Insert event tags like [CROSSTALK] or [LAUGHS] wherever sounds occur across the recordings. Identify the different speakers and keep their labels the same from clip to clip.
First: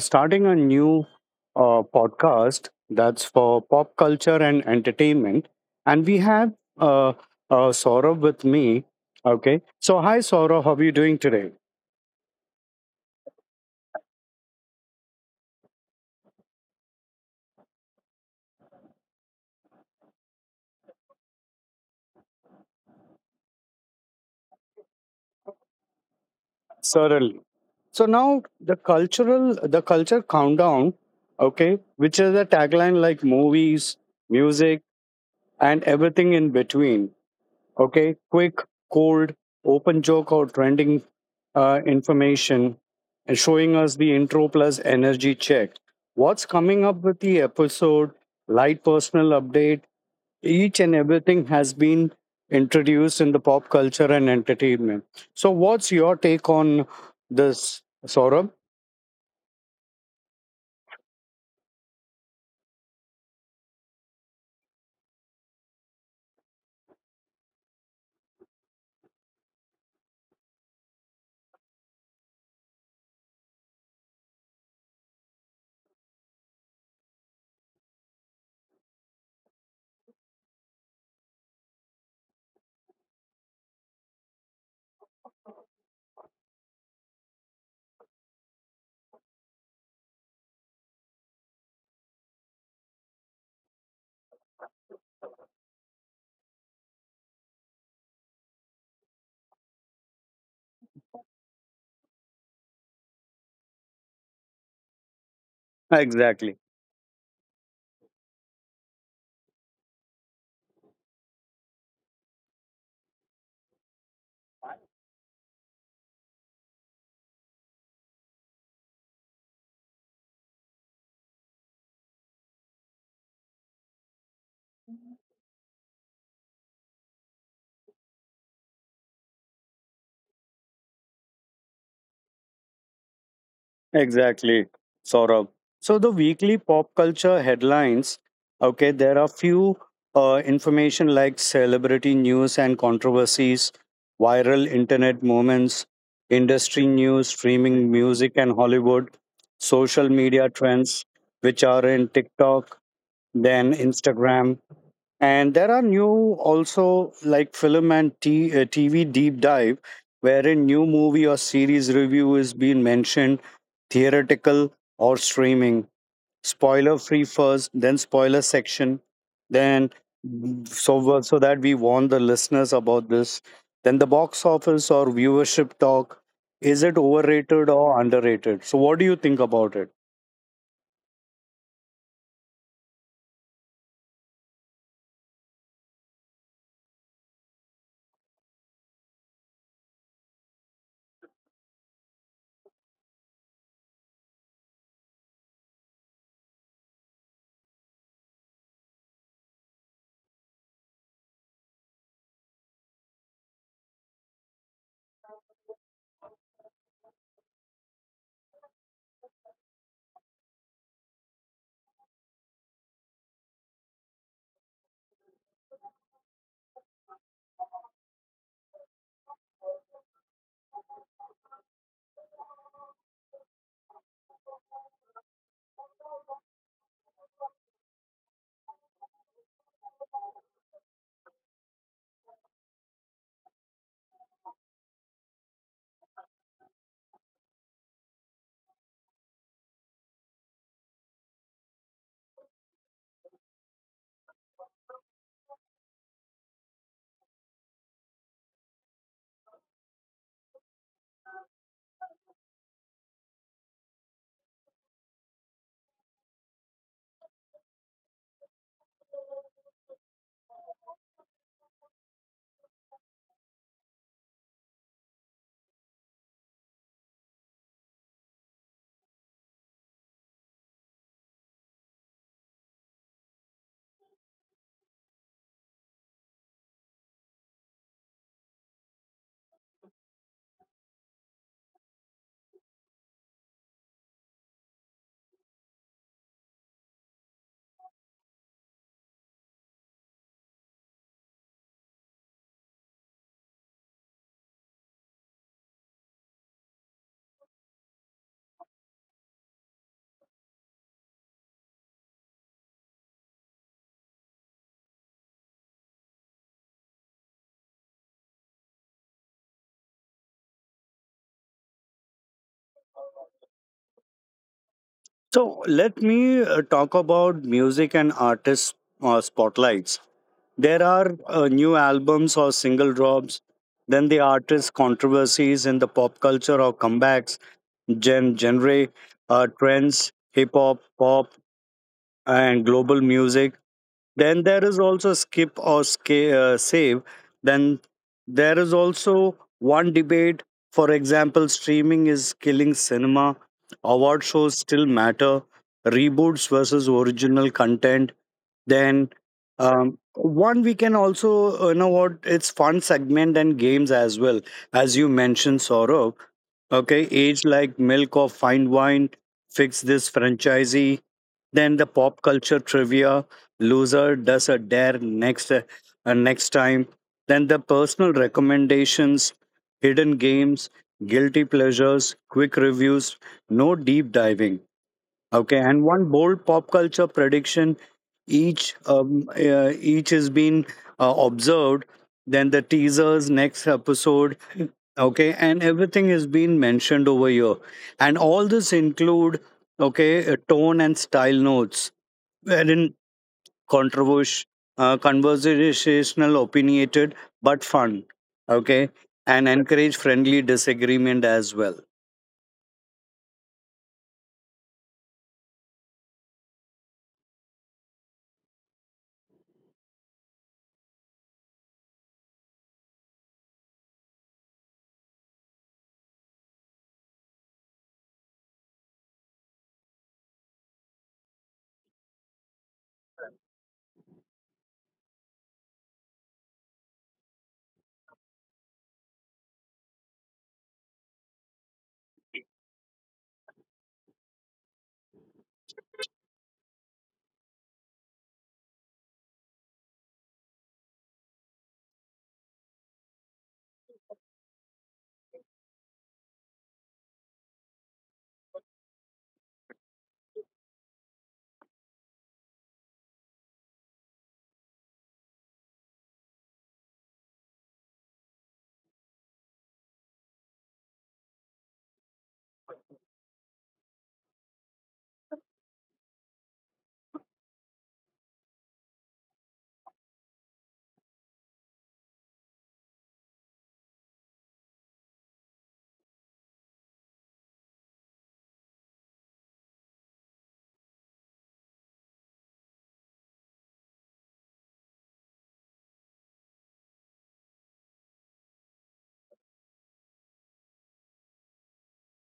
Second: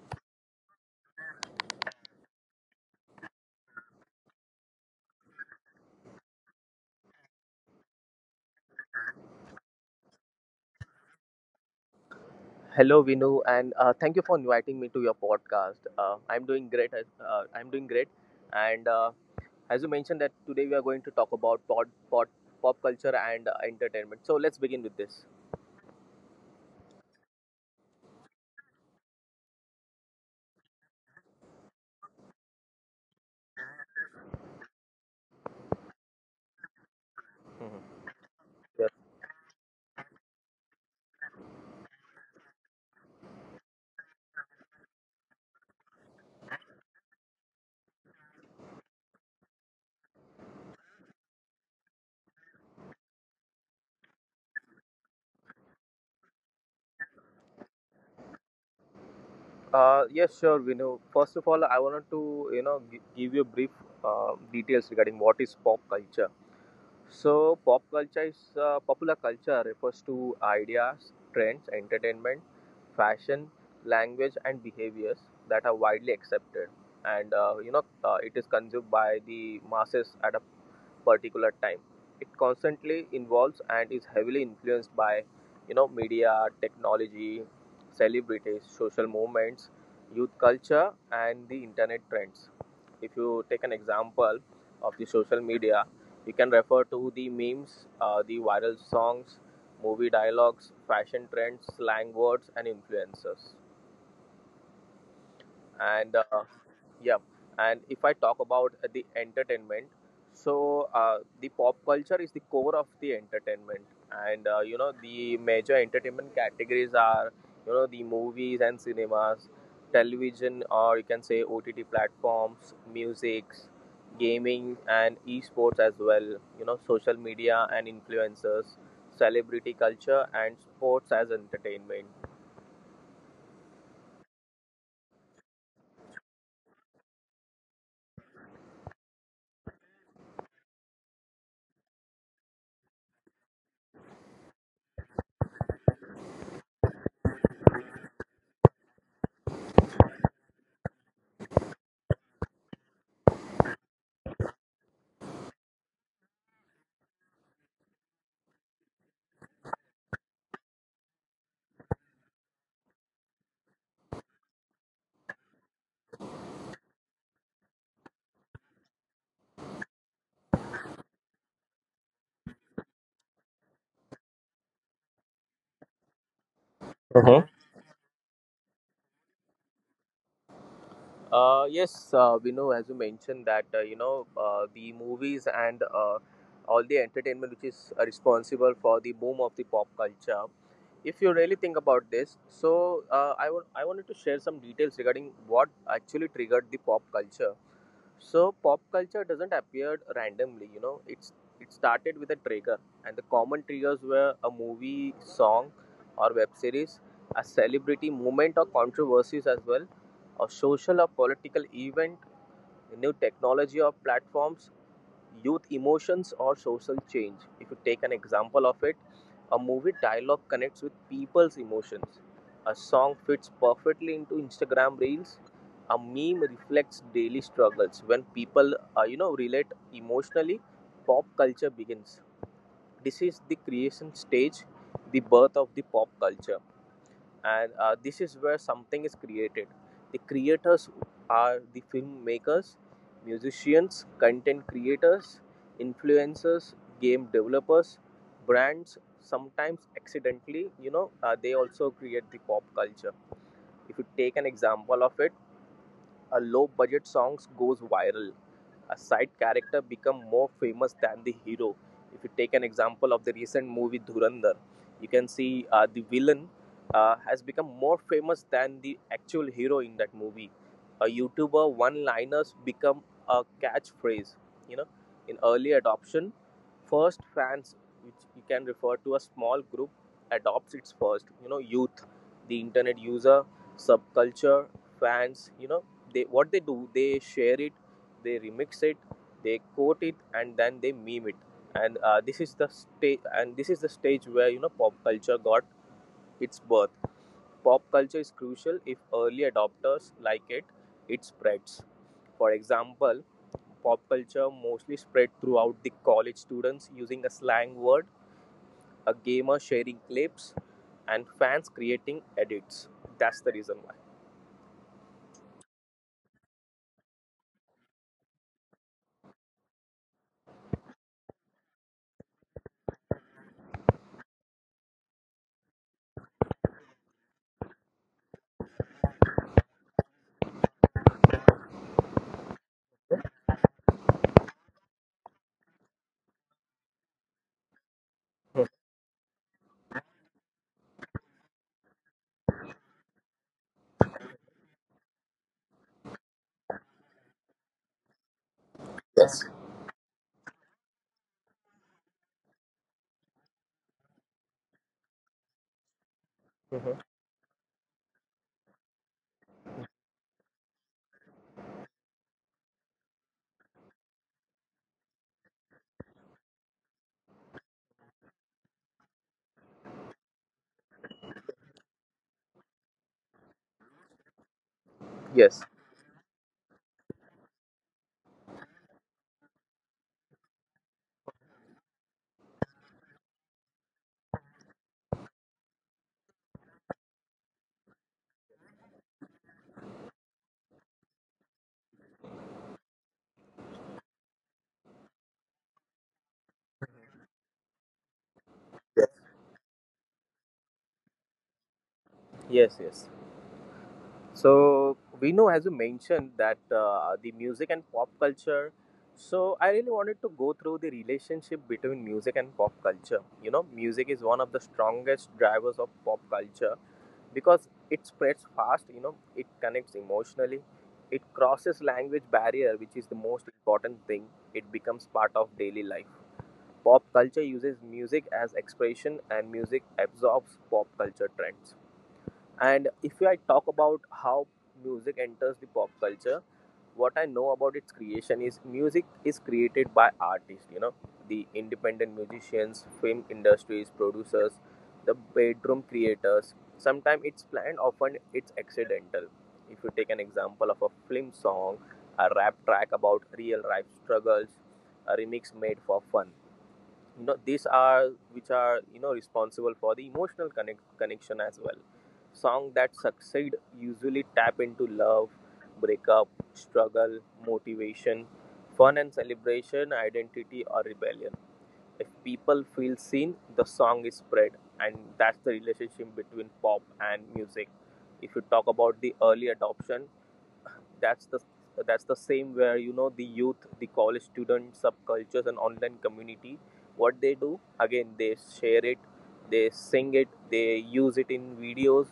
Speaker 1: starting a new podcast that's for pop culture and entertainment. And we have Saurabh with me. Okay. So, hi, Saurabh. How are you doing today?
Speaker 2: Hello, Vinu, and thank you for inviting me to your podcast. I'm doing great. I'm doing great, and as you mentioned that today we are going to talk about pop culture and entertainment. So let's begin with this.
Speaker 1: Certainly. So now the culture countdown, okay, which is a tagline like movies, music, and everything in between,
Speaker 2: Mhm.
Speaker 1: okay, quick,
Speaker 2: Yes.
Speaker 1: cold, open joke or trending information, and showing us the intro plus energy check. What's coming up with the episode, light personal update, each and everything has been introduced in the pop culture and entertainment. So, what's your take on this, Saurabh?
Speaker 2: Yes, sure, Vinu. First of all, I wanted to give you brief details regarding what is pop culture. So, pop culture is popular culture, refers to ideas, trends, entertainment, fashion, language, and behaviors that are widely accepted, and it is consumed by the masses at a particular time. It constantly involves and is heavily influenced by, media, technology, celebrities, social movements, youth culture, and the internet trends. If you take an example of the social media, you can refer to the memes, the viral songs, movie dialogues, fashion trends, slang words, and influencers. and
Speaker 1: Exactly,
Speaker 2: uh, yeah, and if I talk about the entertainment, so the pop culture is the core of the entertainment, and the major entertainment categories are the movies and cinemas, television, or you can say OTT platforms, musics, gaming and esports as well, social media and influencers, celebrity culture, and sports as entertainment.
Speaker 1: exactly, Saurabh. So the weekly pop culture headlines, okay, there are few information like celebrity news and controversies, viral internet moments, industry news, streaming music and Hollywood, social media trends, which are in TikTok, then Instagram. And there are new also like TV deep dive, wherein new movie or series review is being mentioned, theoretical or streaming. Spoiler free first, then spoiler section, then so that we warn the listeners about this. Then the box office or viewership talk. Is it overrated or underrated? So what do you think about it?
Speaker 2: Yes, we know, as you mentioned that the movies and all the entertainment which is responsible for the boom of the pop culture. If you really think about this, so I wanted to share some details regarding what actually triggered the pop culture. So pop culture doesn't appear randomly, it started with a trigger. And the common triggers were a movie, song, or web series, a celebrity movement or controversies as well, a social or political event, new technology or platforms, youth emotions, or social change. If you take an example of it, a movie dialogue connects with people's emotions. A song fits perfectly into Instagram reels. A meme reflects daily struggles. When people relate emotionally, pop culture begins. This is the creation stage, the birth of the pop culture, and this is where something is created. The creators are the filmmakers, musicians, content creators, influencers, game developers, brands. Sometimes accidentally, they also create the pop culture. If you take an example of it, a low budget songs goes viral, a side character become more famous than the hero. If you take an example of the recent movie Dhurandhar, you can see the villain has become more famous than the actual hero in that movie. A YouTuber one-liners become a catchphrase. You know, in early adoption, first fans, which you can refer to a small group, adopts its first. You know, youth, the internet user, subculture, fans. You know, they, what they do, they share it, they remix it, they quote it, and then they meme it. And this is the stage, and this is the stage where pop culture got its birth. Pop culture is crucial. If early adopters like it spreads. For example, pop culture mostly spread throughout the college students using a slang word, a gamer sharing clips, and fans creating edits. That's the reason
Speaker 1: So let me talk about music and artist spotlights. There are new albums or single drops, then the artist controversies in the pop culture or comebacks, genre, trends, hip hop, pop, and global music. Then there is also save. Then there is
Speaker 2: why.
Speaker 1: also one debate. For example, streaming is killing cinema, award shows still matter, reboots versus original content. Then one, we can also, you know what, it's fun segment and games as well. As you mentioned, Saurabh, okay,
Speaker 2: Mhm.
Speaker 1: age like milk or fine wine, fix this franchisee, then the pop culture trivia, loser does a dare next time, then the personal recommendations, hidden games, guilty pleasures, quick reviews, no deep diving. Okay,
Speaker 2: Yes.
Speaker 1: and one bold pop culture prediction, each has been observed, then the teasers next episode. Okay, and everything has been mentioned over here, and all this include, okay, tone and style notes, wherein controversial, conversational, opinionated, but fun. Okay,
Speaker 2: Yes.
Speaker 1: and encourage friendly disagreement as well.
Speaker 2: Yes. Yes. So we know, as you mentioned, that the music and pop culture. So I really wanted to go through the relationship between music and pop culture. You know, music is one of the strongest drivers of pop culture because it spreads fast. You know, it connects emotionally. It crosses language barrier, which is the most important thing. It becomes part of daily life. Pop culture uses music as expression, and music absorbs pop culture trends. And if I talk about how music enters the pop culture, what I know about its creation is music is created by artists, the independent musicians, film industries, producers, the bedroom creators. Sometimes it's planned, often it's accidental. If you take an example of a film song, a rap track about real life struggles, a remix made for fun. No, these are which are responsible for the emotional connection as well. Song that succeed usually tap into love, breakup, struggle, motivation, fun and celebration, identity or rebellion. If people feel seen, the song is spread, and that's the relationship between pop and music. If you talk about the early adoption, that's the that's the same where the youth, the college student subcultures, and online community, what they do again, they share it, they sing it, they use it in videos,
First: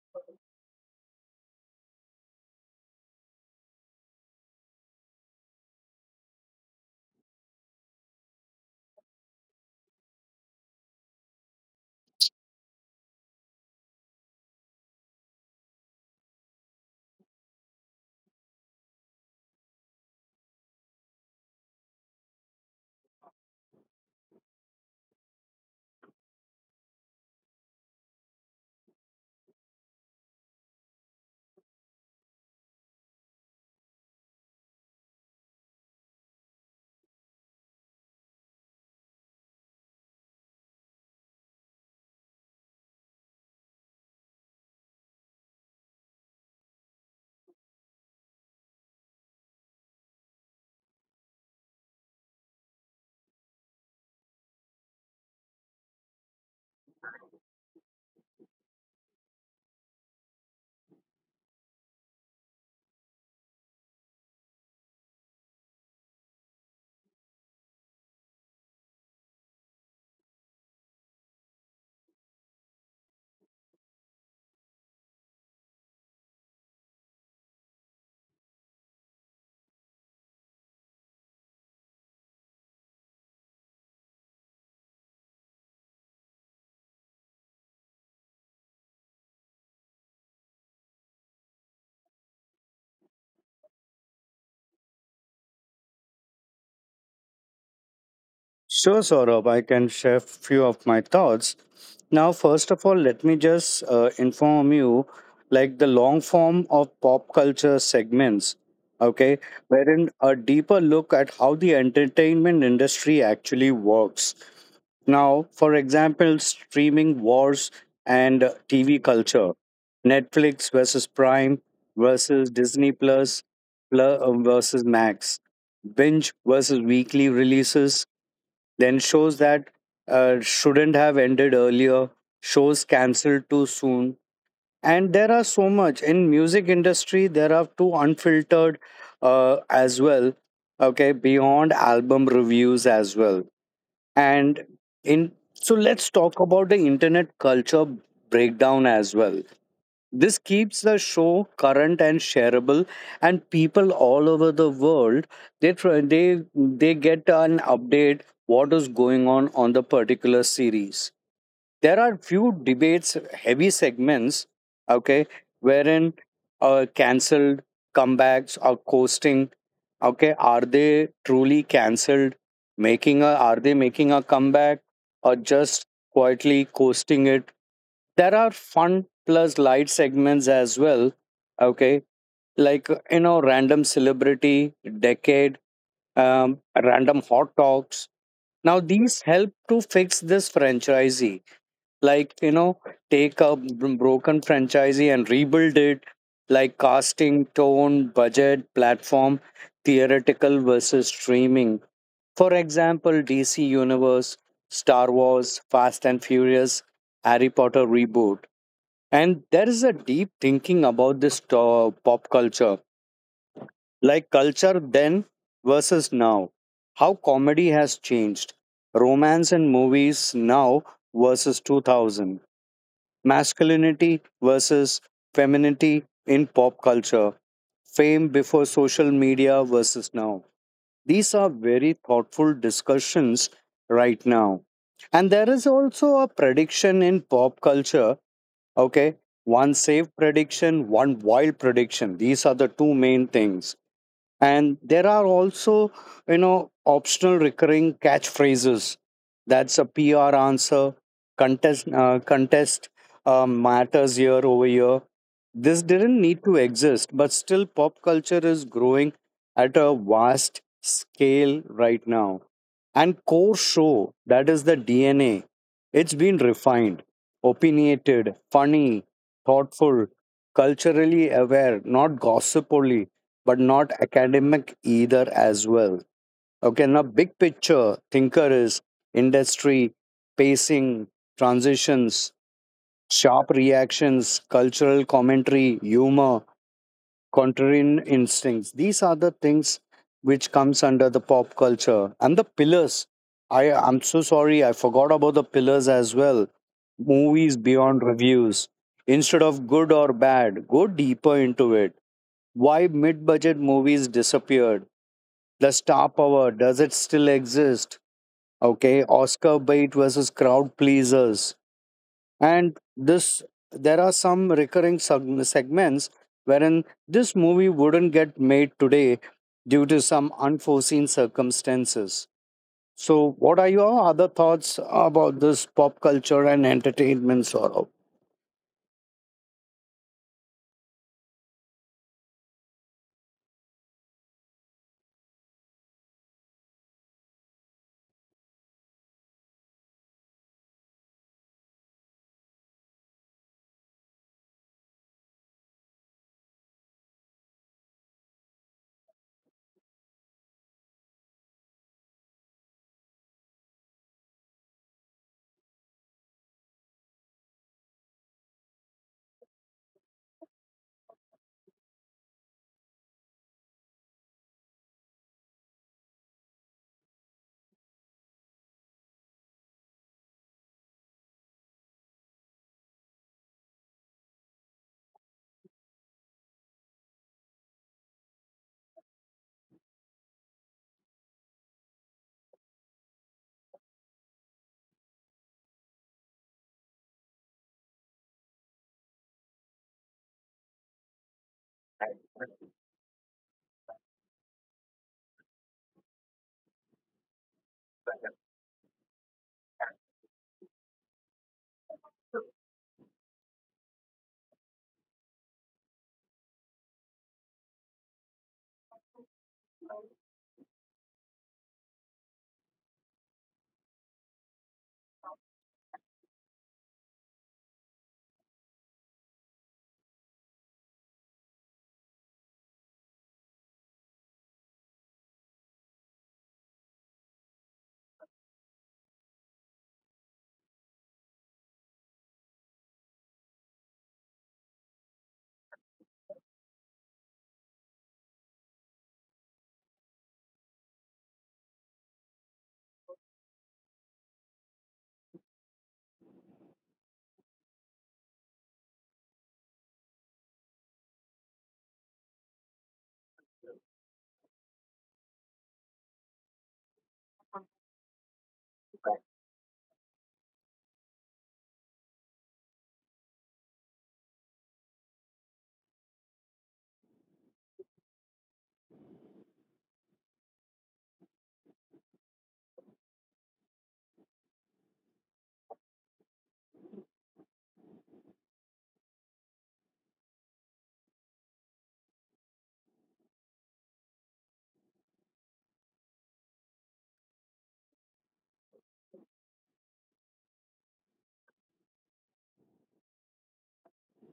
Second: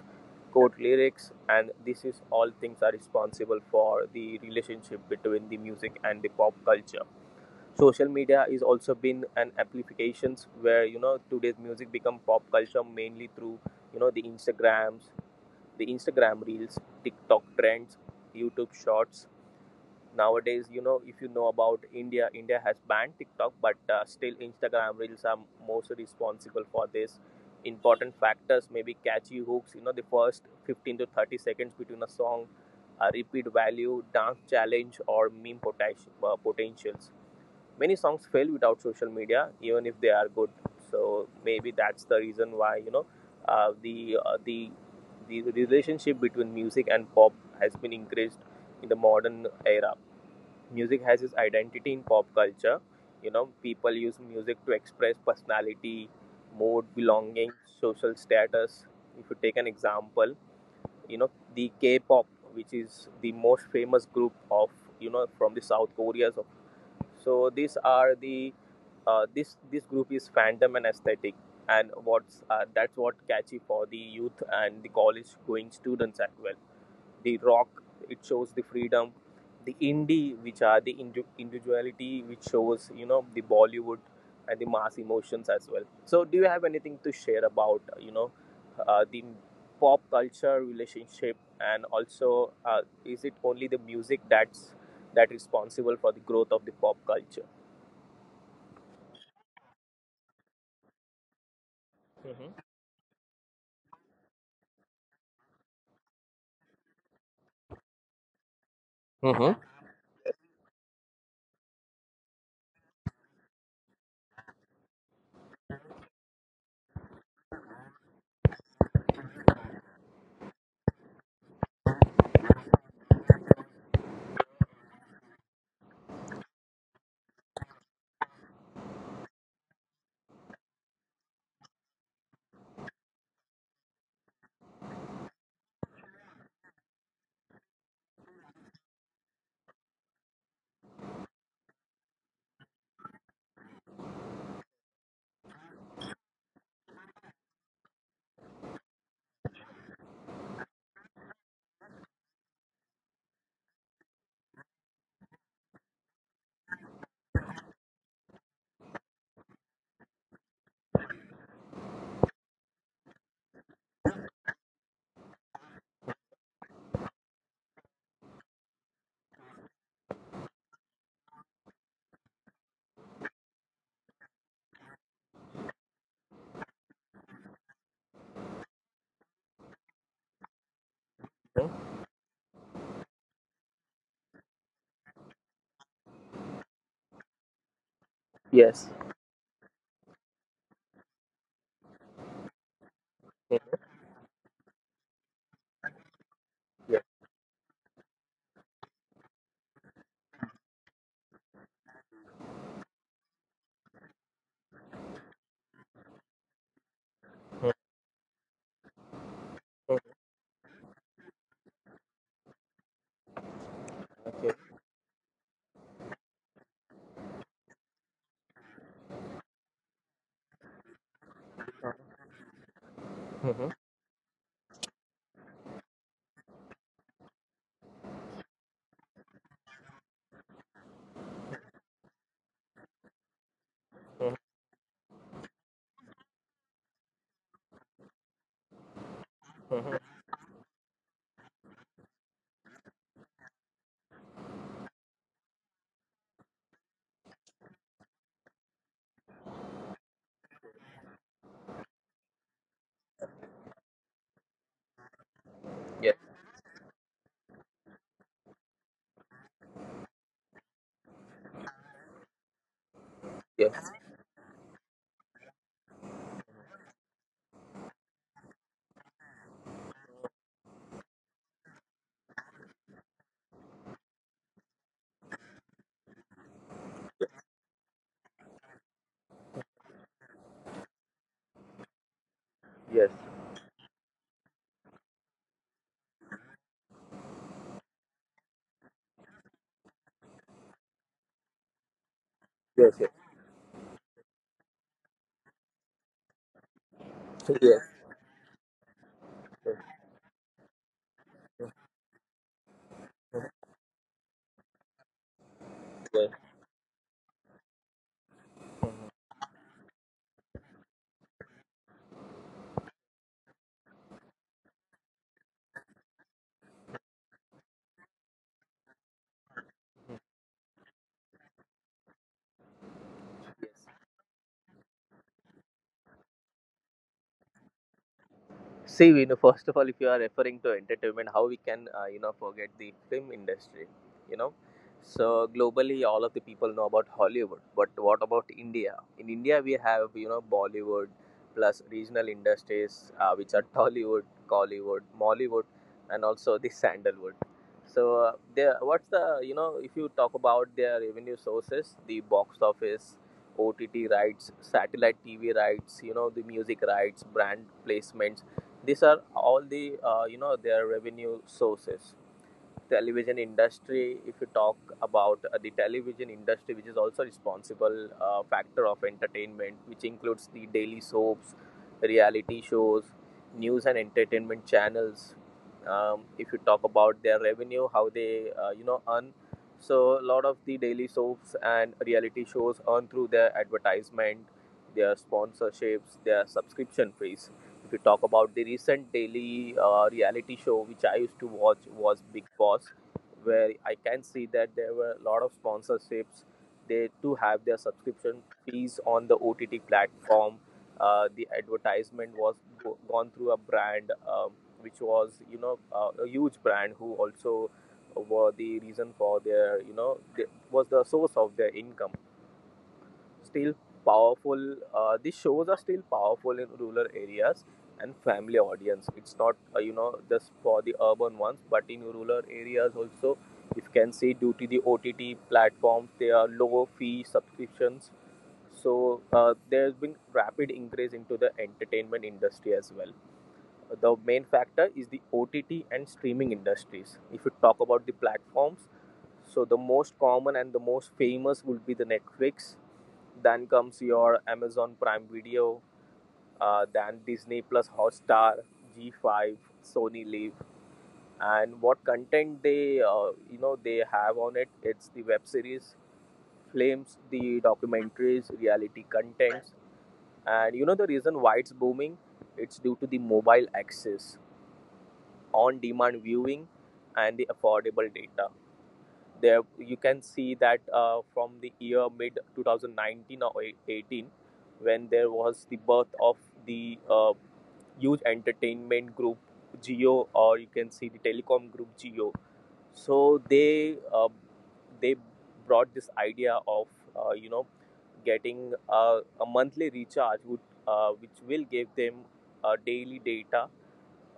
Speaker 2: quote lyrics, and this is all things are responsible for the relationship between the music and the pop culture. Social media is also been an amplifications where today's music become pop culture mainly through the instagrams, the Instagram reels, TikTok trends, YouTube shorts. Nowadays, if you know about India, has banned TikTok, but still Instagram reels are most responsible for this. Important factors maybe catchy hooks, the first 15 to 30 seconds between a song, a repeat value, dance challenge or meme potentials. Many songs fail without social media even if they are good. So maybe that's the reason why the the relationship between music and pop has been increased in the modern era. Music has its identity in pop culture. You know, people use music to express personality, mood, belonging, social status. If you take an example, you know, the K pop, which is the most famous group of, from the South Korea. So these are the, this group is fandom and aesthetic. And what's that's what catchy for the youth and the college going students as well. The rock, it shows the freedom. The indie, which are the individuality, which shows the Bollywood and the mass emotions as well. So do you have anything to share about the pop culture relationship, and also is it only the music that responsible for the growth of the pop culture?
Speaker 1: Sure, Saurabh, I can share few of my thoughts. Now,
Speaker 2: Mm-hmm.
Speaker 1: first of all, let me just inform you, like the long form of pop culture segments, okay,
Speaker 2: Mm-hmm.
Speaker 1: wherein a deeper look at how the entertainment industry actually works. Now, for example, streaming wars and TV culture, Netflix versus Prime versus pl- versus Max, binge versus weekly releases, then shows that shouldn't have ended earlier, shows cancelled too soon, and there are so much in music industry. There are two unfiltered as well. Okay, beyond album reviews as well, and in so let's talk about the internet culture breakdown as well. This keeps the show current and shareable, and people all over the world, they get an update what is going on the particular series. There are few debates, heavy segments, okay, wherein cancelled comebacks or coasting. Okay, are they truly cancelled? Making a Are they making a comeback or just quietly coasting it? There are fun plus light segments as well.
Speaker 2: Mm-hmm.
Speaker 1: Okay, like, you know, random celebrity, decade, random hot talks. Now
Speaker 2: Yes.
Speaker 1: these help to fix this franchisee. Like, you know, take a
Speaker 2: Mhm.
Speaker 1: broken franchisee and rebuild it. Like
Speaker 2: Yes.
Speaker 1: casting, tone, budget, platform, theoretical versus streaming. For example, DC Universe, Star Wars, Fast and Furious, Harry
Speaker 2: Mhm.
Speaker 1: Potter reboot, and there is a deep thinking about this pop culture, like
Speaker 2: Okay.
Speaker 1: culture then versus now, how comedy has changed, romance and movies now versus 2000,
Speaker 2: Mhm.
Speaker 1: masculinity versus femininity in pop culture, fame before social media versus now. These are very thoughtful discussions right
Speaker 2: Mhm.
Speaker 1: now. And there is also a prediction in pop culture. Okay. One
Speaker 2: Mhm.
Speaker 1: safe prediction, one wild prediction. These are the two main things, and there are also, you know, optional recurring catchphrases, that's a pr answer contest, matters year over year. This
Speaker 2: Yes.
Speaker 1: didn't need to exist, but still pop culture is growing at a vast scale right now, and core
Speaker 2: Yes.
Speaker 1: show, that is the dna, it's been refined, opinionated, funny, thoughtful, culturally aware, not gossip only, but not academic either as well. Okay, now big picture thinker is industry, pacing, transitions,
Speaker 2: Yes.
Speaker 1: sharp reactions, cultural commentary, humor, contrarian instincts. These are the things which comes under the pop culture and the
Speaker 2: Yes.
Speaker 1: pillars.
Speaker 2: Yes.
Speaker 1: I'm so sorry, I forgot about the pillars as well. Movies beyond reviews. Instead of
Speaker 2: Yes.
Speaker 1: good or bad, go deeper into it. Why mid budget movies disappeared? The star
Speaker 2: Yes.
Speaker 1: power, does it still exist? Okay, Oscar bait versus crowd pleasers. And this, there are some recurring segments wherein this movie wouldn't get made today due to some unforeseen circumstances. So, what are
Speaker 2: Yes.
Speaker 1: your other thoughts about this pop culture and entertainment sort?
Speaker 2: See, [LAUGHS] first of all, if you are referring to entertainment, how we can, forget the film industry, you know? So globally, all of the people know about Hollywood, but what about India? In India, we have, Bollywood plus regional industries, which are Tollywood, Collywood, Mollywood, and also the Sandalwood. So there, what's the, you know, if you talk about their revenue sources, the box office, OTT rights, satellite TV rights, the music rights, brand placements, these are all the their revenue sources. Television industry, if you talk about the television industry, which is also responsible factor of entertainment, which includes the daily soaps, reality shows, news and entertainment channels. If you talk about their revenue, how they earn, so a lot of the daily soaps and reality shows earn through their advertisement, their sponsorships, their subscription fees. If you talk about the recent daily reality show which I used to watch was Big Boss, where I can see that there were a lot of sponsorships. They too have their subscription fees on the OTT platform. The advertisement was gone through a brand, which was a huge brand who also were the reason for their, was the source of their income. Still powerful. These shows are still powerful in rural areas and family audience. It's not just for the urban ones, but in rural areas also, if you can see, due to the OTT platforms, they are lower fee subscriptions. So there's been rapid increase into the entertainment industry as well. The main factor is the OTT and streaming industries. If you talk about the platforms, so the most common and the most famous would be the Netflix. Then comes your Amazon Prime Video, then Disney Plus Hotstar, G5, Sony Live, and what content they they have on it. It's the web series, films, the documentaries, reality contents, and the reason why it's booming. It's due to the mobile access, on demand viewing, and the affordable data. There you can see that from the year mid 2019 or 18, when there was the birth of the huge entertainment group Geo, or you can see the telecom group Geo. So they they brought this idea of uh, you know getting a monthly recharge which will give them daily data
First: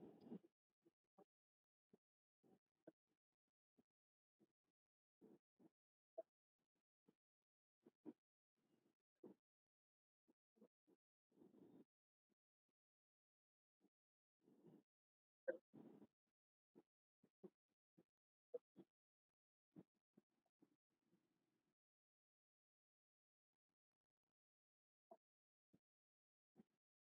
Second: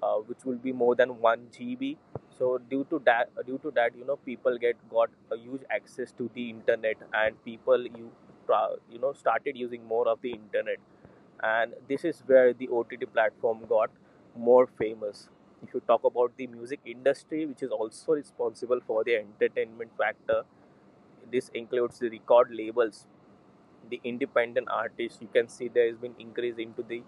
Speaker 2: which will be more than 1 GB. So due to that, people get got a huge access to the internet, and people started using more of the internet, and this is where the OTT platform got more famous. If you talk about the music industry, which is also responsible for the entertainment factor, this includes the record labels, the independent artists. You can see there has been increase into the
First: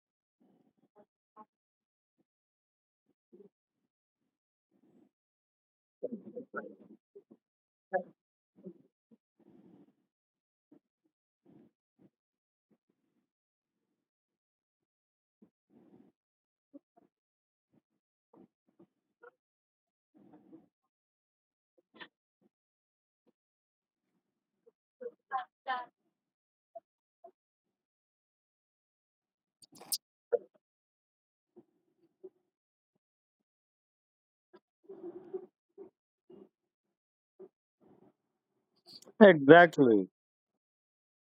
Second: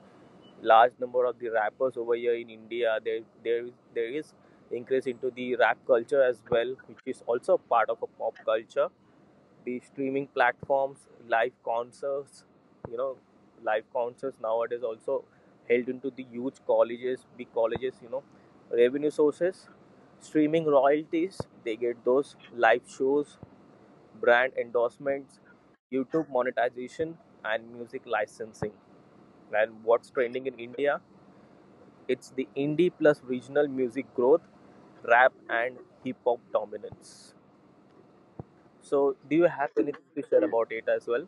Speaker 2: large number of the rappers over here in India. There is increase into the rap culture as well, which is also part of a pop culture. The streaming platforms, live concerts, you know, live concerts nowadays also held into the huge colleges, big colleges, you know, revenue sources, streaming royalties. They get those live shows, brand endorsements, YouTube monetization, and music licensing. And what's trending in India, it's the indie plus regional music growth, rap and hip hop dominance. So, do you have anything
Speaker 1: Exactly.
Speaker 2: to share about it as well?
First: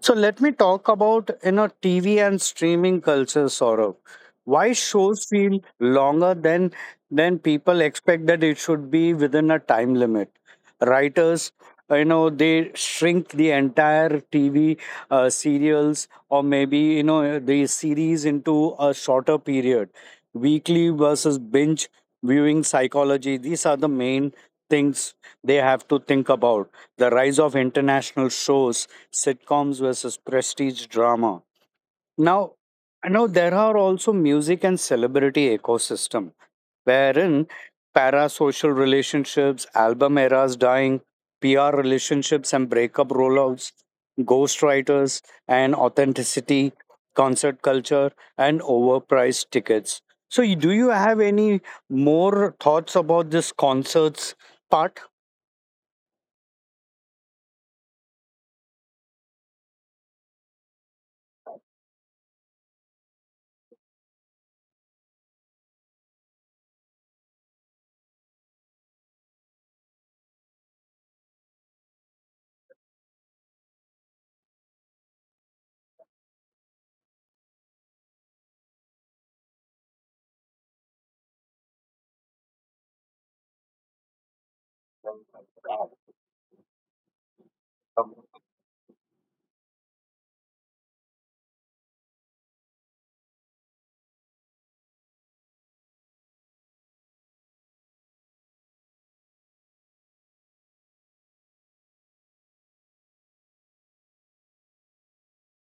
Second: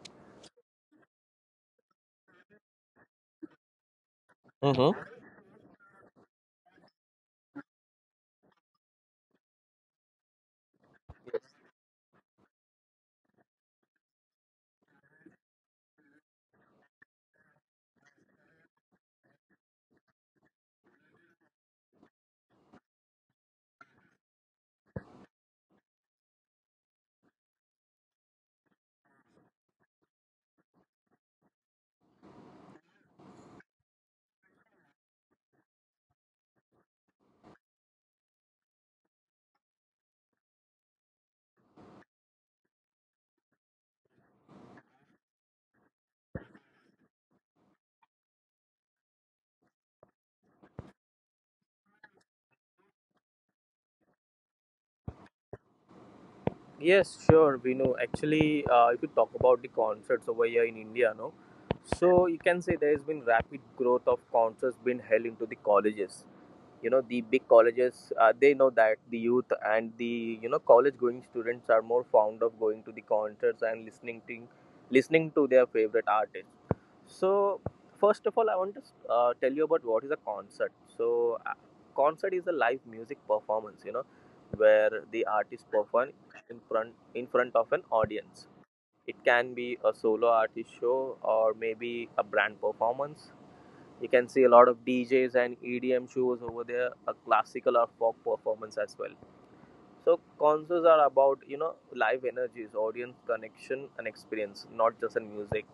Speaker 1: So let me talk about, you know, TV and streaming culture, Saurabh. Why
Speaker 2: Mhm.
Speaker 1: shows feel longer than people expect that it should be within a time limit. Writers, you know, they shrink the entire TV serials, or maybe you know the series into a shorter period. Weekly versus binge viewing psychology. These are the main things they have to think about. The rise of international shows, sitcoms versus prestige drama. Now, there are also music and celebrity ecosystem, wherein parasocial relationships, album eras dying, PR relationships and breakup rollouts, ghostwriters and authenticity, concert culture, and overpriced tickets. So, do you have any more thoughts about this concerts part?
Speaker 2: Yes, sure. We know actually. If you talk about the concerts over here in India, no, so you can say there has been rapid growth of concerts being held into the colleges. You know, the big colleges, they know that the youth and the college-going students are more fond of going to the concerts and listening to their favorite artists. So, first of all, I want to tell you about what is a concert. So, concert is a live music performance. You know where the artist perform in front of an audience. It can be a solo artist show or maybe a brand performance. You can see a lot of DJs and EDM shows over there, a classical or folk performance as well. So concerts are about, you know, live energies, audience connection and experience, not just in music.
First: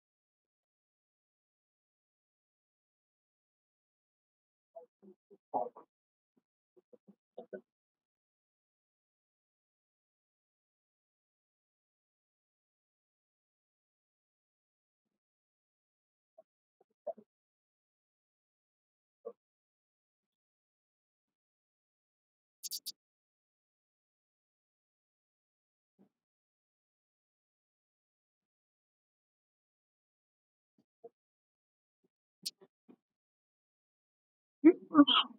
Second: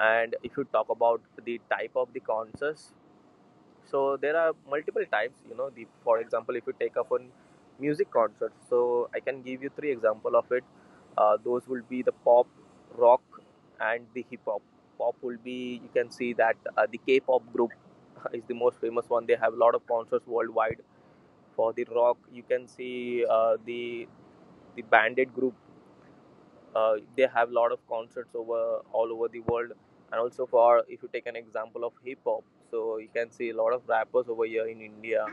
Speaker 2: And if you talk about the type of the concerts, so there are multiple types. You know, the For example, if you take up on music concerts, so I can give you three example of it. Those will be the pop, rock, and the hip hop. Pop will be, you can see that the K-pop group [LAUGHS] is the most famous one. They have a lot of concerts worldwide. For the rock, you can see the Bandit group. They have a lot of concerts over all over the world. And also, for if you take an example of hip hop, so you can see a lot of rappers over here in India.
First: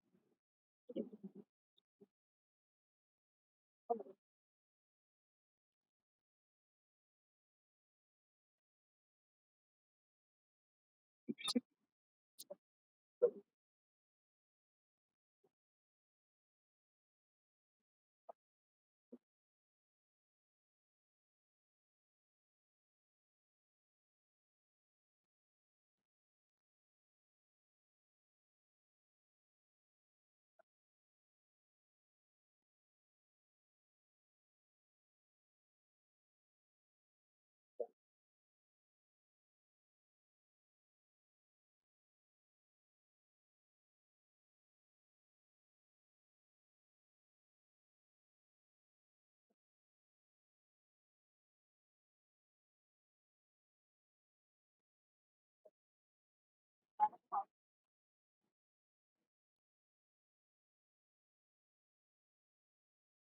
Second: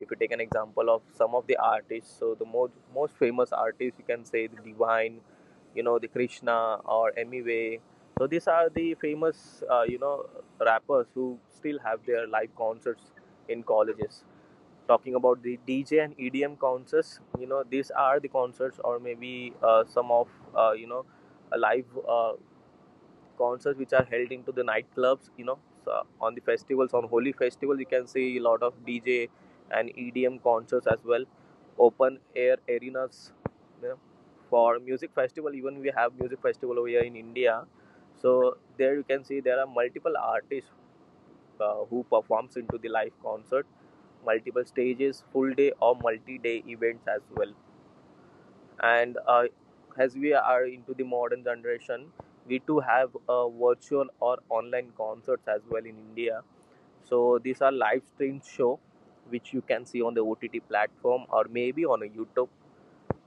Speaker 2: If you take an example of some of the artists, so the most famous artists, you can say the Divine, you know, the Krishna or Emiway. So these are the famous, rappers who still have their live concerts in colleges. Talking about the DJ and EDM concerts, you know these are the concerts, or maybe some of uh, you know a live concerts which are held into the nightclubs, you know. So on the festivals, on holy festival, you can see a lot of DJ and EDM concerts as well. Open air arenas, you know, for music festival, even we have music festival over here in India. So there you can see there are multiple artists who performs into the live concert, multiple stages, full day or multi day events as well. And as we are into the modern generation, we too have virtual or online concerts as well in India. So these are live stream show which you can see on the OTT platform, or maybe on a YouTube.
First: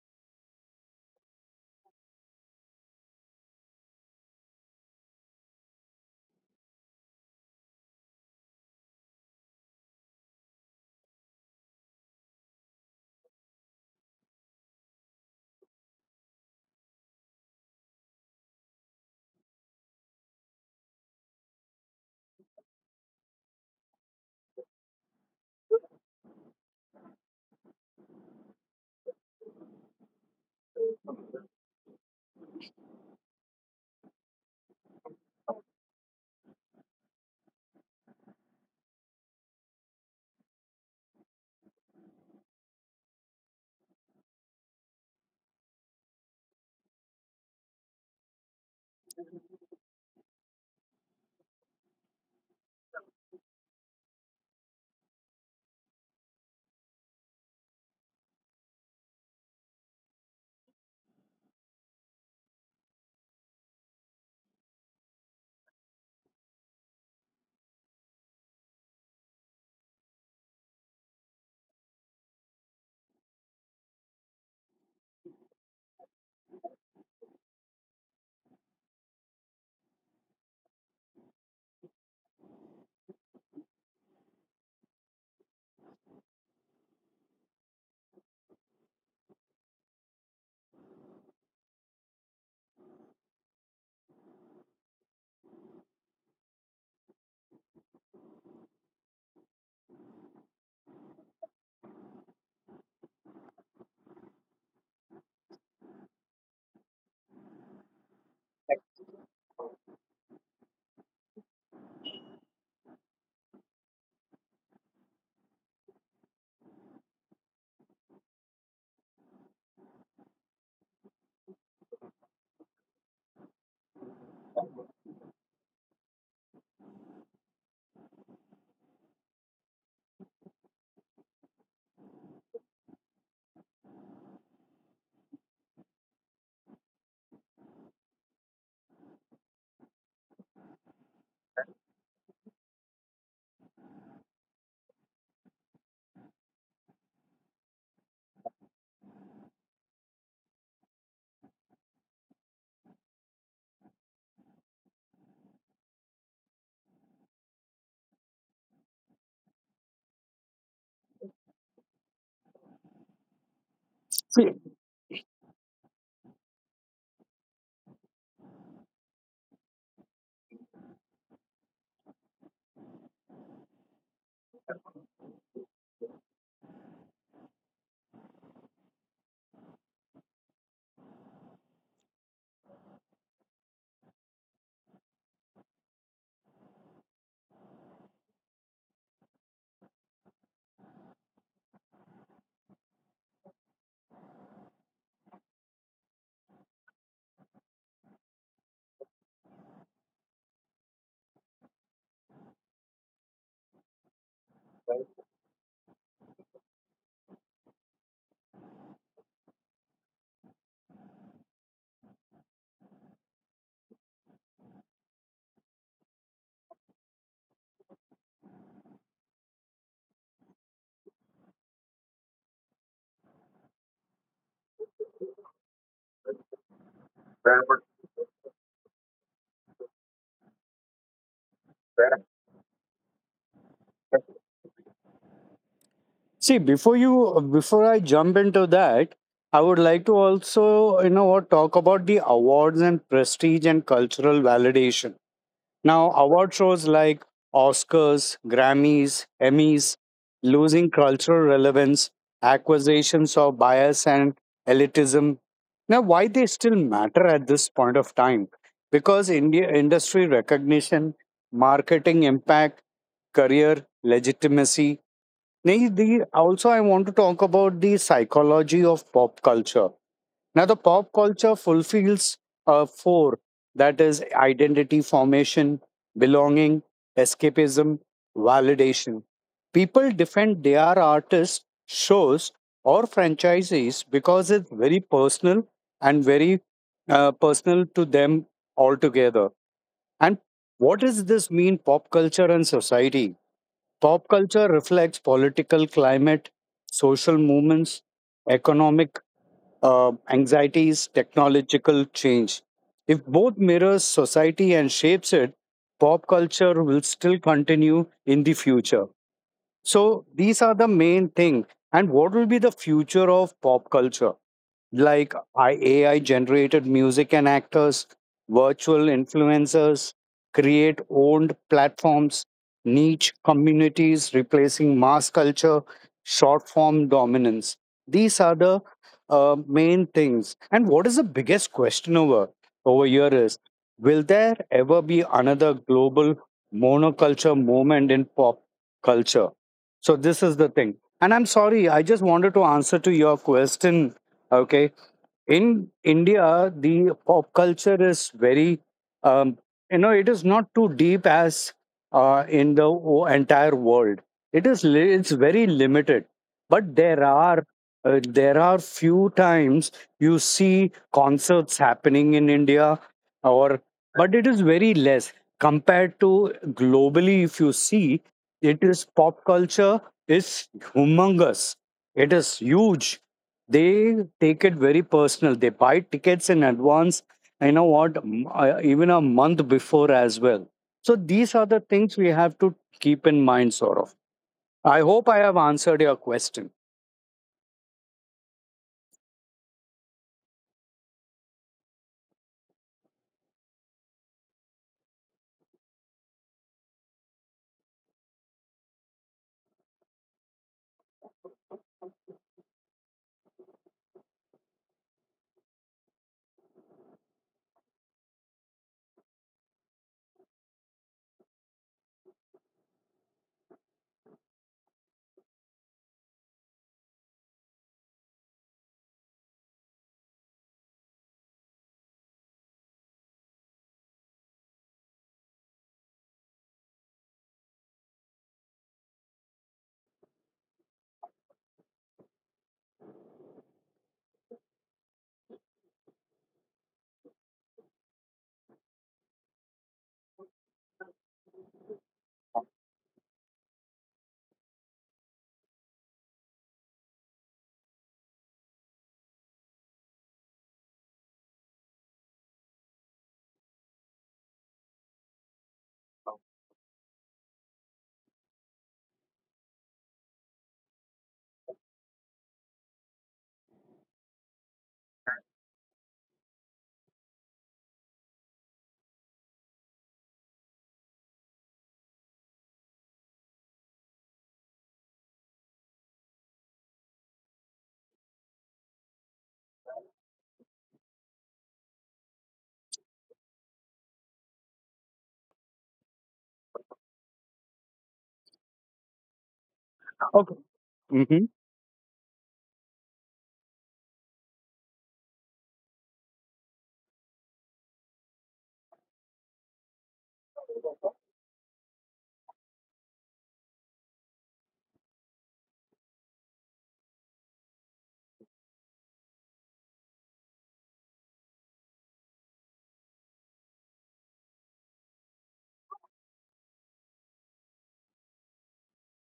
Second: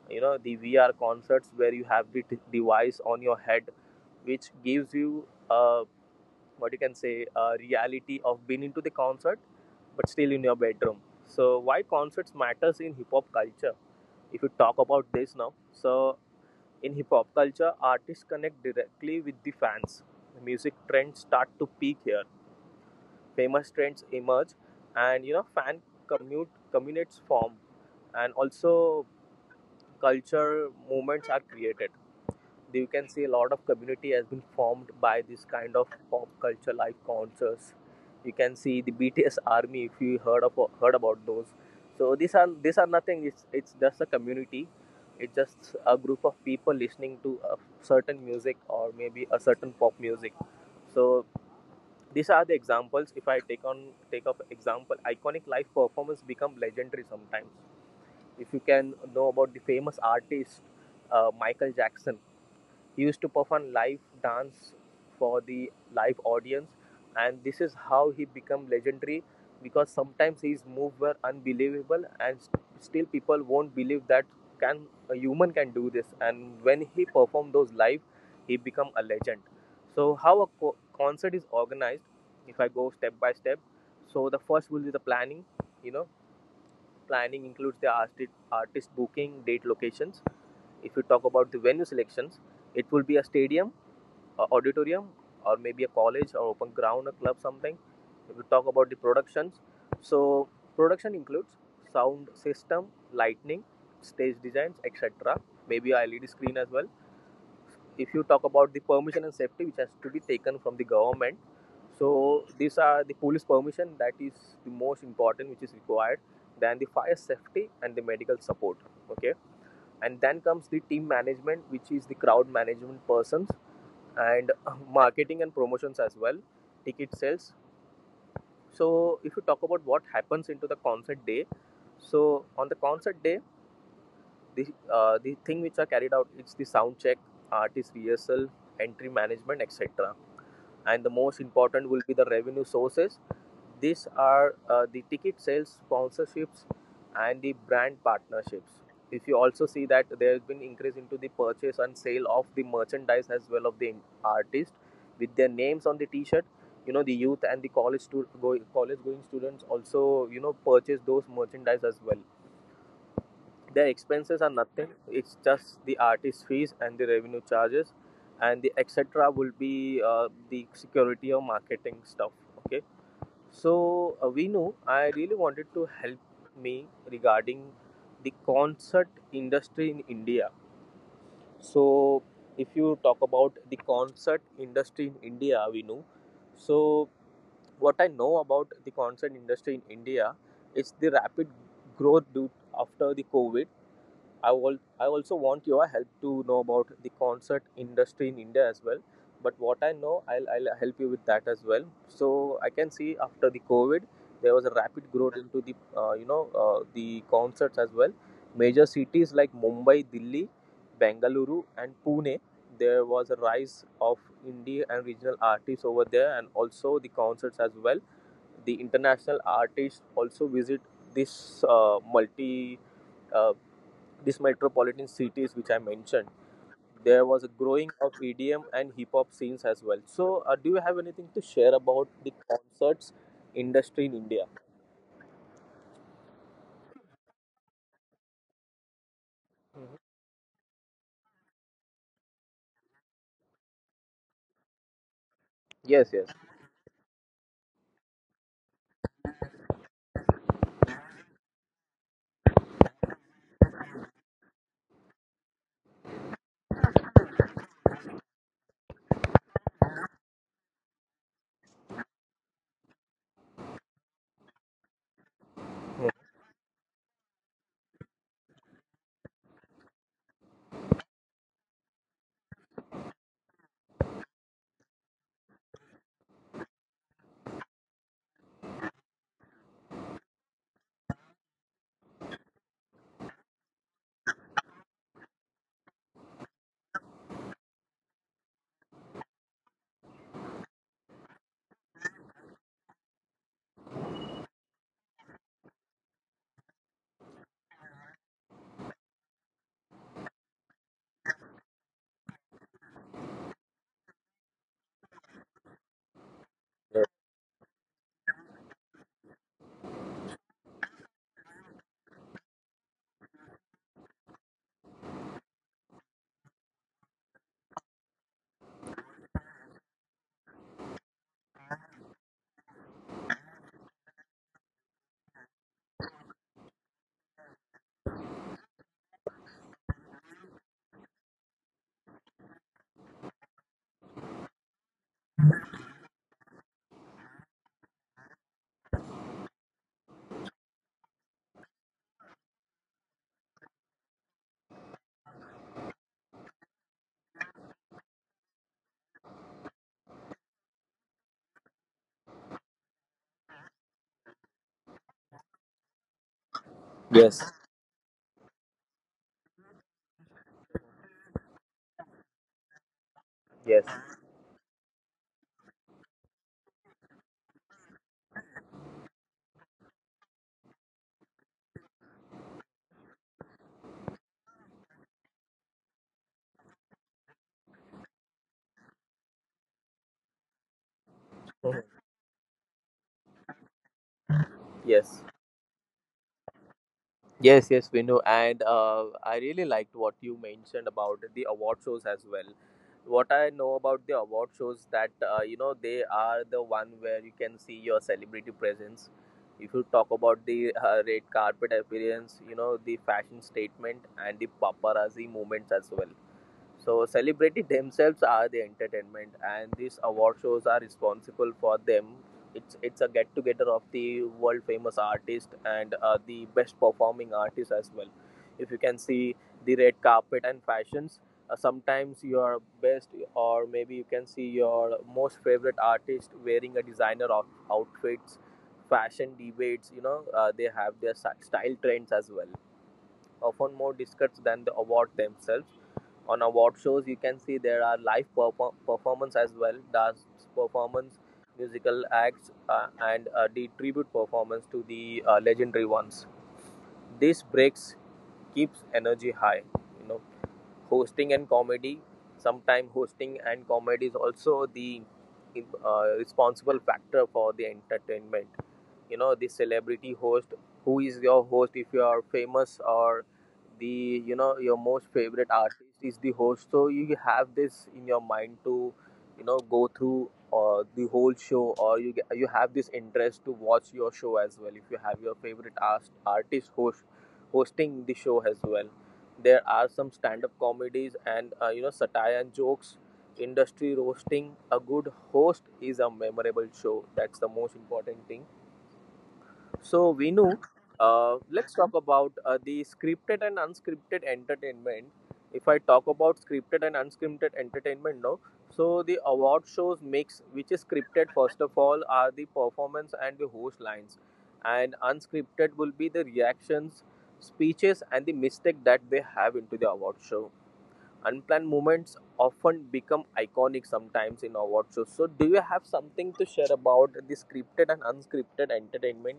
Speaker 2: You know, the VR concerts, where you have the device on your head which gives you uh, what you can say a reality of being into the concert, but still in your bedroom. So why concerts matters in hip hop culture? If you talk about this now, so in hip hop culture, artists connect directly with the fans. The music trends start to peak here. Famous trends emerge, and you know, fan commute communities form, and also culture movements are created. You can see a lot of community has been formed by this kind of pop culture live concerts. You can see the BTS army, if you heard about those. So these are nothing, it's just a community. It's just a group of people listening to a certain music, or maybe a certain pop music. So these are the examples. If I take up example, iconic live performance become legendary sometimes. If you can know about the famous artist, Michael Jackson, he used to perform live dance for the live audience, and this is how he became legendary, because sometimes his moves were unbelievable, and still people won't believe that can a human can do this. And when he performed those live, he become a legend. So how a concert is organized? If I go step by step, so the first will be the planning. You know, planning includes the artist booking, date locations. If you talk about the venue selections, it will be a stadium, a auditorium, or maybe a college or open ground, a club, something. If you talk about the productions, so production includes sound system, lighting, stage designs, etc. Maybe a LED screen as well. If you talk about the permission and safety, which has to be taken from the government, so these are the police permission, that is the most important, which is required. Then the fire safety and the medical support. Okay. And then comes the team management, which is the crowd management persons, and [LAUGHS] marketing and promotions as well, ticket sales. So if you talk about what happens into the concert day, so on the concert day, the the thing which are carried out is the sound check, artist rehearsal, entry management, etc. And the most important will be the revenue sources. These are the ticket sales, sponsorships, and the brand partnerships. If you also see that there has been increase into the purchase and sale of the merchandise as well of the artist with their names on the t-shirt. You know, the youth and the college going students also, you know, purchase those merchandise as well. Their expenses are nothing. It's just the artist fees and the revenue charges, and the etc. will be the security or marketing stuff. Okay. So, we know, I really wanted to help me regarding the concert industry in India. So if you talk about the concert industry in India, we know. So what I know about the concert industry in India is the rapid growth due after the COVID. I also want your help to know about the concert industry in India as well. But what I know, I'll help you with that as well. So I can see after the COVID, there was a rapid growth into the the concerts as well. Major cities like Mumbai, Delhi, Bengaluru, and Pune, there was a rise of indie and regional artists over there, and also the concerts as well. The international artists also visit this multi uh, these metropolitan cities which I mentioned. There was a growing of EDM and hip hop scenes as well. So, do you have anything to share about the concerts industry in India?
Speaker 1: See, before I jump into that, I would like to also, you know what, talk about the awards and prestige and cultural validation.
Speaker 2: Yes,
Speaker 1: Now,
Speaker 2: yes.
Speaker 1: award shows like Oscars, Grammys, Emmys, losing cultural relevance, accusations of bias and elitism. Now, why they still matter at this point of time? Because India industry recognition, marketing impact, career legitimacy. Nahi,
Speaker 2: Hmm.
Speaker 1: the, also, I want to talk about the psychology of pop culture. Now, the pop culture fulfills four, that is, identity formation, belonging, escapism, validation. People defend their artists, shows, or franchises because it's very personal and very personal to them altogether. And what does this mean, pop culture and society? Pop culture reflects political climate, social movements, economic anxieties, technological change. If both mirrors society and shapes it, pop culture will
Speaker 2: Yes,
Speaker 1: still continue in the future. So these are the main thing. And what will be the future of pop culture? Like, AI generated music and actors, virtual influencers, create owned platforms, niche communities replacing mass culture, short form dominance. These are the main things. And what is the biggest question over here is, will there ever be another global monoculture moment in pop culture? So, this is the thing. And I'm sorry, I just wanted to answer to your question. Okay. In India, the pop culture is very, um, you know, it is not too deep as in the entire world. It is it's very limited, but
Speaker 2: yes.
Speaker 1: there are few times you see concerts happening in India, or,
Speaker 2: Yes.
Speaker 1: but it is very less compared to globally. If you see, it is pop culture is humongous. It is huge. They take it very personal. They buy tickets in advance, you know what, even a month before as well. So these are the
Speaker 2: Mhm.
Speaker 1: things we have to keep in mind sort of. I hope I
Speaker 2: Yes.
Speaker 1: have answered your question.
Speaker 2: Yes, yes, we know. And I really liked what you mentioned about the award shows as well. What I know about the award shows, that you know, they are the one where you can see your celebrity presence. If you talk about the red carpet appearance, you know, the fashion statement and the paparazzi moments as well. So celebrity themselves are the entertainment, and these award shows are responsible for them. It's a get together of the world famous artists and the best performing artists as well. If you can see the red carpet and fashions, sometimes your best, or maybe you can see your most favorite artist wearing a designer outfits, fashion debates. You know, they have their style trends as well, often more discussed than the award themselves. On award shows, you can see there are live perform performance as well, dance performance, musical acts, and the tribute performance to the legendary ones. This breaks Keeps energy high. You know, hosting and comedy. Sometimes hosting and comedy is also the responsible factor for the entertainment. You know, the celebrity host, who is your host, if you are famous, or the, you know, your most favorite artist is the host, so you have this in your mind to, you know, go through the whole show, or you you have this interest to watch your show as well if you have your favorite artist hosting the show as well. There are some stand-up comedies and, you know, satire and jokes, industry roasting. A good host is a memorable show, that's the most important thing. So, Vinu,
Speaker 1: Okay.
Speaker 2: let's talk about the scripted and unscripted entertainment. If I talk about scripted and unscripted entertainment now, so the award shows mix, which is scripted first of all, are the performance and the host lines, and unscripted will be the reactions, speeches, and the mistake that they have into the award show. Unplanned moments often become iconic sometimes in award shows. So, do you have something to share about the scripted and unscripted entertainment?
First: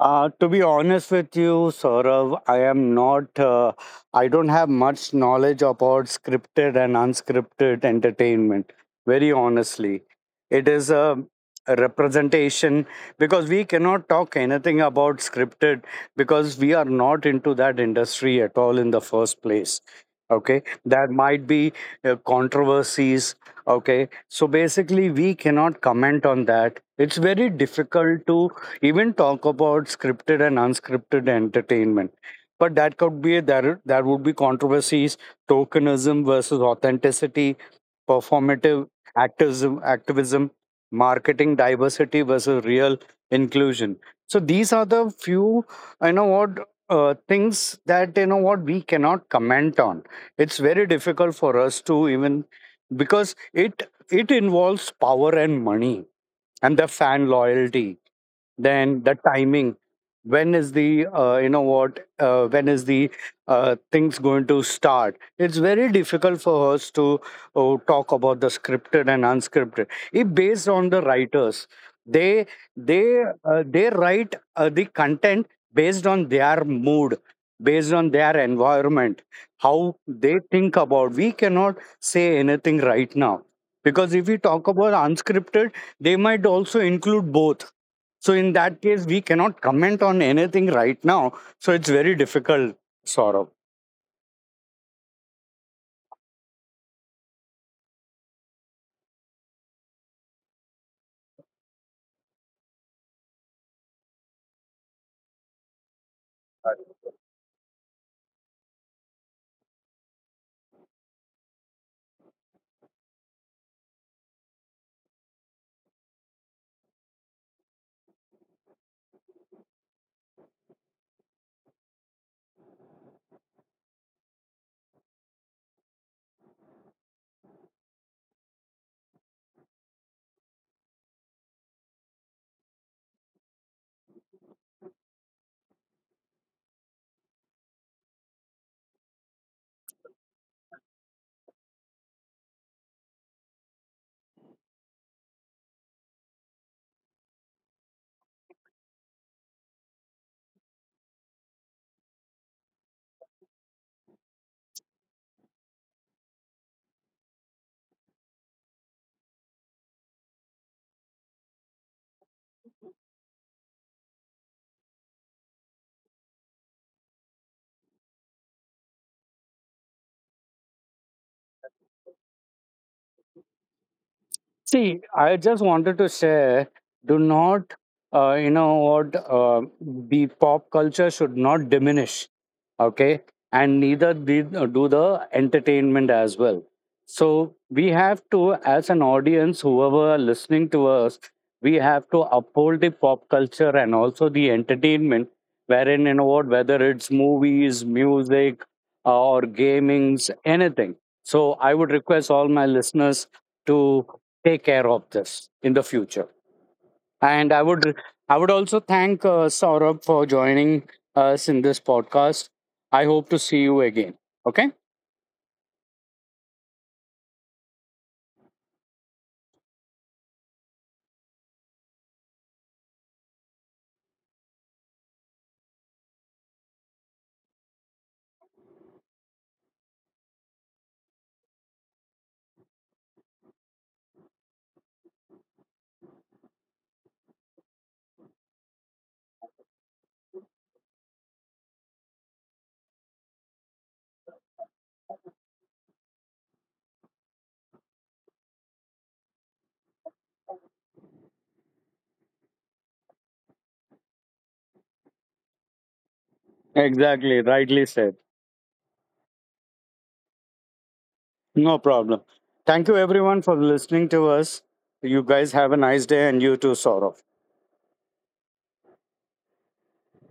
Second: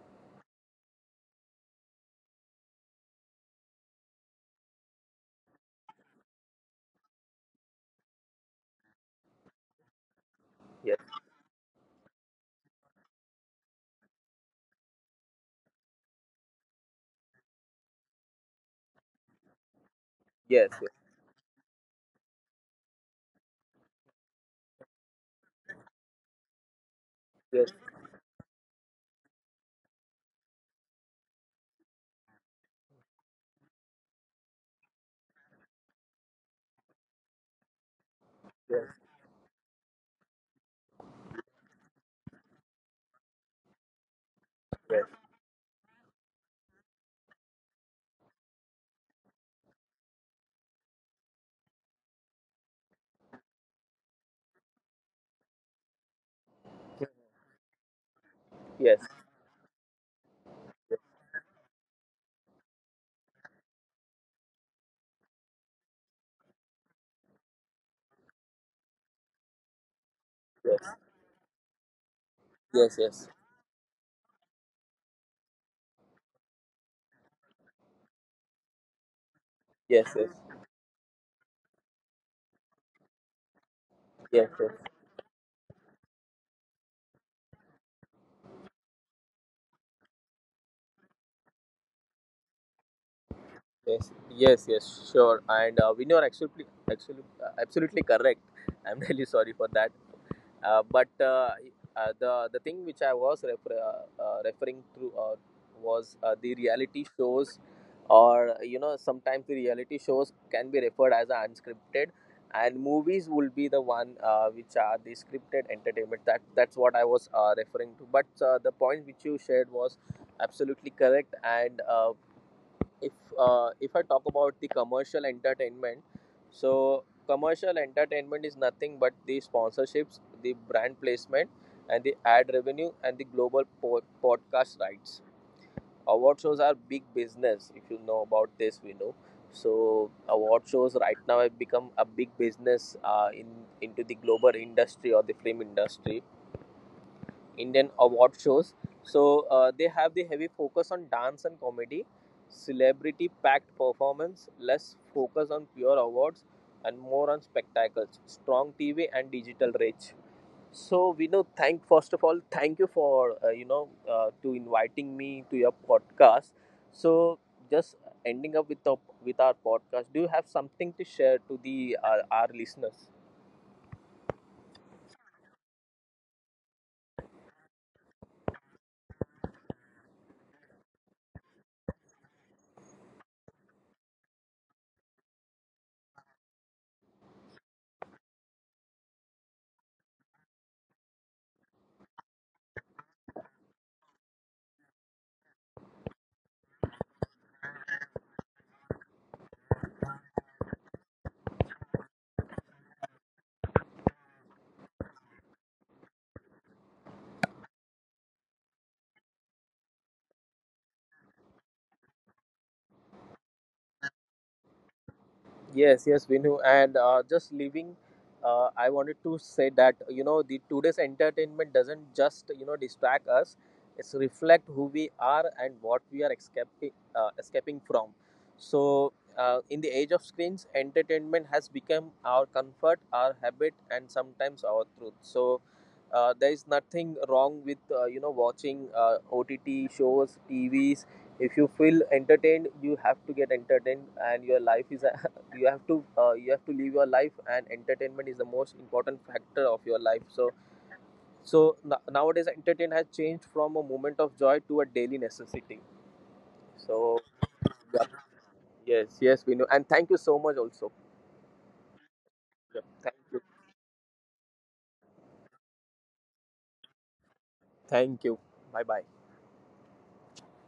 Speaker 1: To be honest with you, Saurav, I am not, I don't have much knowledge about scripted and unscripted entertainment, very honestly. It is
Speaker 2: Yes.
Speaker 1: a representation because we cannot talk anything about scripted because we are not into that industry at all in the first place. Okay,
Speaker 2: Yes,
Speaker 1: there might be controversies. Okay, so basically, we cannot comment on that. It's very
Speaker 2: yes,
Speaker 1: difficult to even talk about scripted and unscripted entertainment, but that could be there, there would be controversies, tokenism versus authenticity, performative
Speaker 2: yes,
Speaker 1: activism, marketing diversity versus real inclusion. So these are the
Speaker 2: yes,
Speaker 1: few, you know what, things that, you know what, we cannot comment on. It's very difficult for us to even, because it involves power and money and the fan loyalty, then
Speaker 2: yes,
Speaker 1: the
Speaker 2: yes,
Speaker 1: timing, when is the, you know what, when is the things going to start. It's very difficult for us to talk about the scripted and unscripted. It based on
Speaker 2: yes,
Speaker 1: the
Speaker 2: yes,
Speaker 1: writers, they
Speaker 2: yes,
Speaker 1: they
Speaker 2: yes, yes,
Speaker 1: they write the content based on their mood, based on their environment, how
Speaker 2: yes,
Speaker 1: they
Speaker 2: yes,
Speaker 1: think about, we cannot say anything right now, because if we talk
Speaker 2: yes, yes,
Speaker 1: about unscripted, they might also include both. So in that case, we cannot comment on anything right now. So it's very difficult, sort of.
Speaker 2: Yes, yes, yes, sure. And Vinay, you're absolutely correct. I'm [LAUGHS] really sorry for that. But the thing which I was referring to was the reality shows, or you know, sometimes the reality shows can be referred as a unscripted, and movies will be the one which are the scripted entertainment. That's what I was referring to. But the point which you shared was absolutely correct, and. If if I talk about the commercial entertainment, so commercial entertainment is nothing but the sponsorships, the brand placement, and the ad revenue, and the global podcast rights. Award shows are big business. If you know about this, we know. So award shows right now have become a big business in into the global industry or the film industry. Indian award shows, so they have the heavy focus on dance and comedy, celebrity packed performance, less focus on pure awards, and more on spectacles, strong TV and digital reach. So we know. Thank First of all, thank you for to inviting me to your podcast. So, just ending up with with our podcast. Do you have something to share to our listeners?
Speaker 1: See, I just wanted to say, do not, you know what, the pop culture should not diminish. Okay, and neither did, do the entertainment as well. So we have to, as an audience, whoever are listening to us, we have to uphold the pop culture and also the entertainment, wherein, you know what, whether it's movies, music, or gamings, anything. So I would request all my listeners to take care of this in the future. And I would, I would also thank Saurabh for joining us in this podcast. I hope to see you again. Okay?
Speaker 2: Yes, yes, Vinu. And just leaving, I wanted to say that, you know, the today's entertainment doesn't just, you know, distract us; it's reflect who we are and what we are escaping from. So, in the age of screens, entertainment has become our comfort, our habit, and sometimes our truth. So, there is nothing wrong with, watching, OTT shows, TV. If you feel entertained, you have to get entertained, and your life is a, [LAUGHS] you have to live your life, and entertainment is the most important factor of your life. So nowadays entertainment has changed from a moment of joy to a daily necessity. So,
Speaker 1: Exactly, rightly
Speaker 2: yeah.
Speaker 1: said.
Speaker 2: Yes, yes, we know, and thank you so much also.
Speaker 1: No problem.
Speaker 2: Yeah,
Speaker 1: Thank you
Speaker 2: thank you.
Speaker 1: everyone for listening to us. You guys have a nice day, and you too, Saurabh.
Speaker 2: Thank you. Bye bye.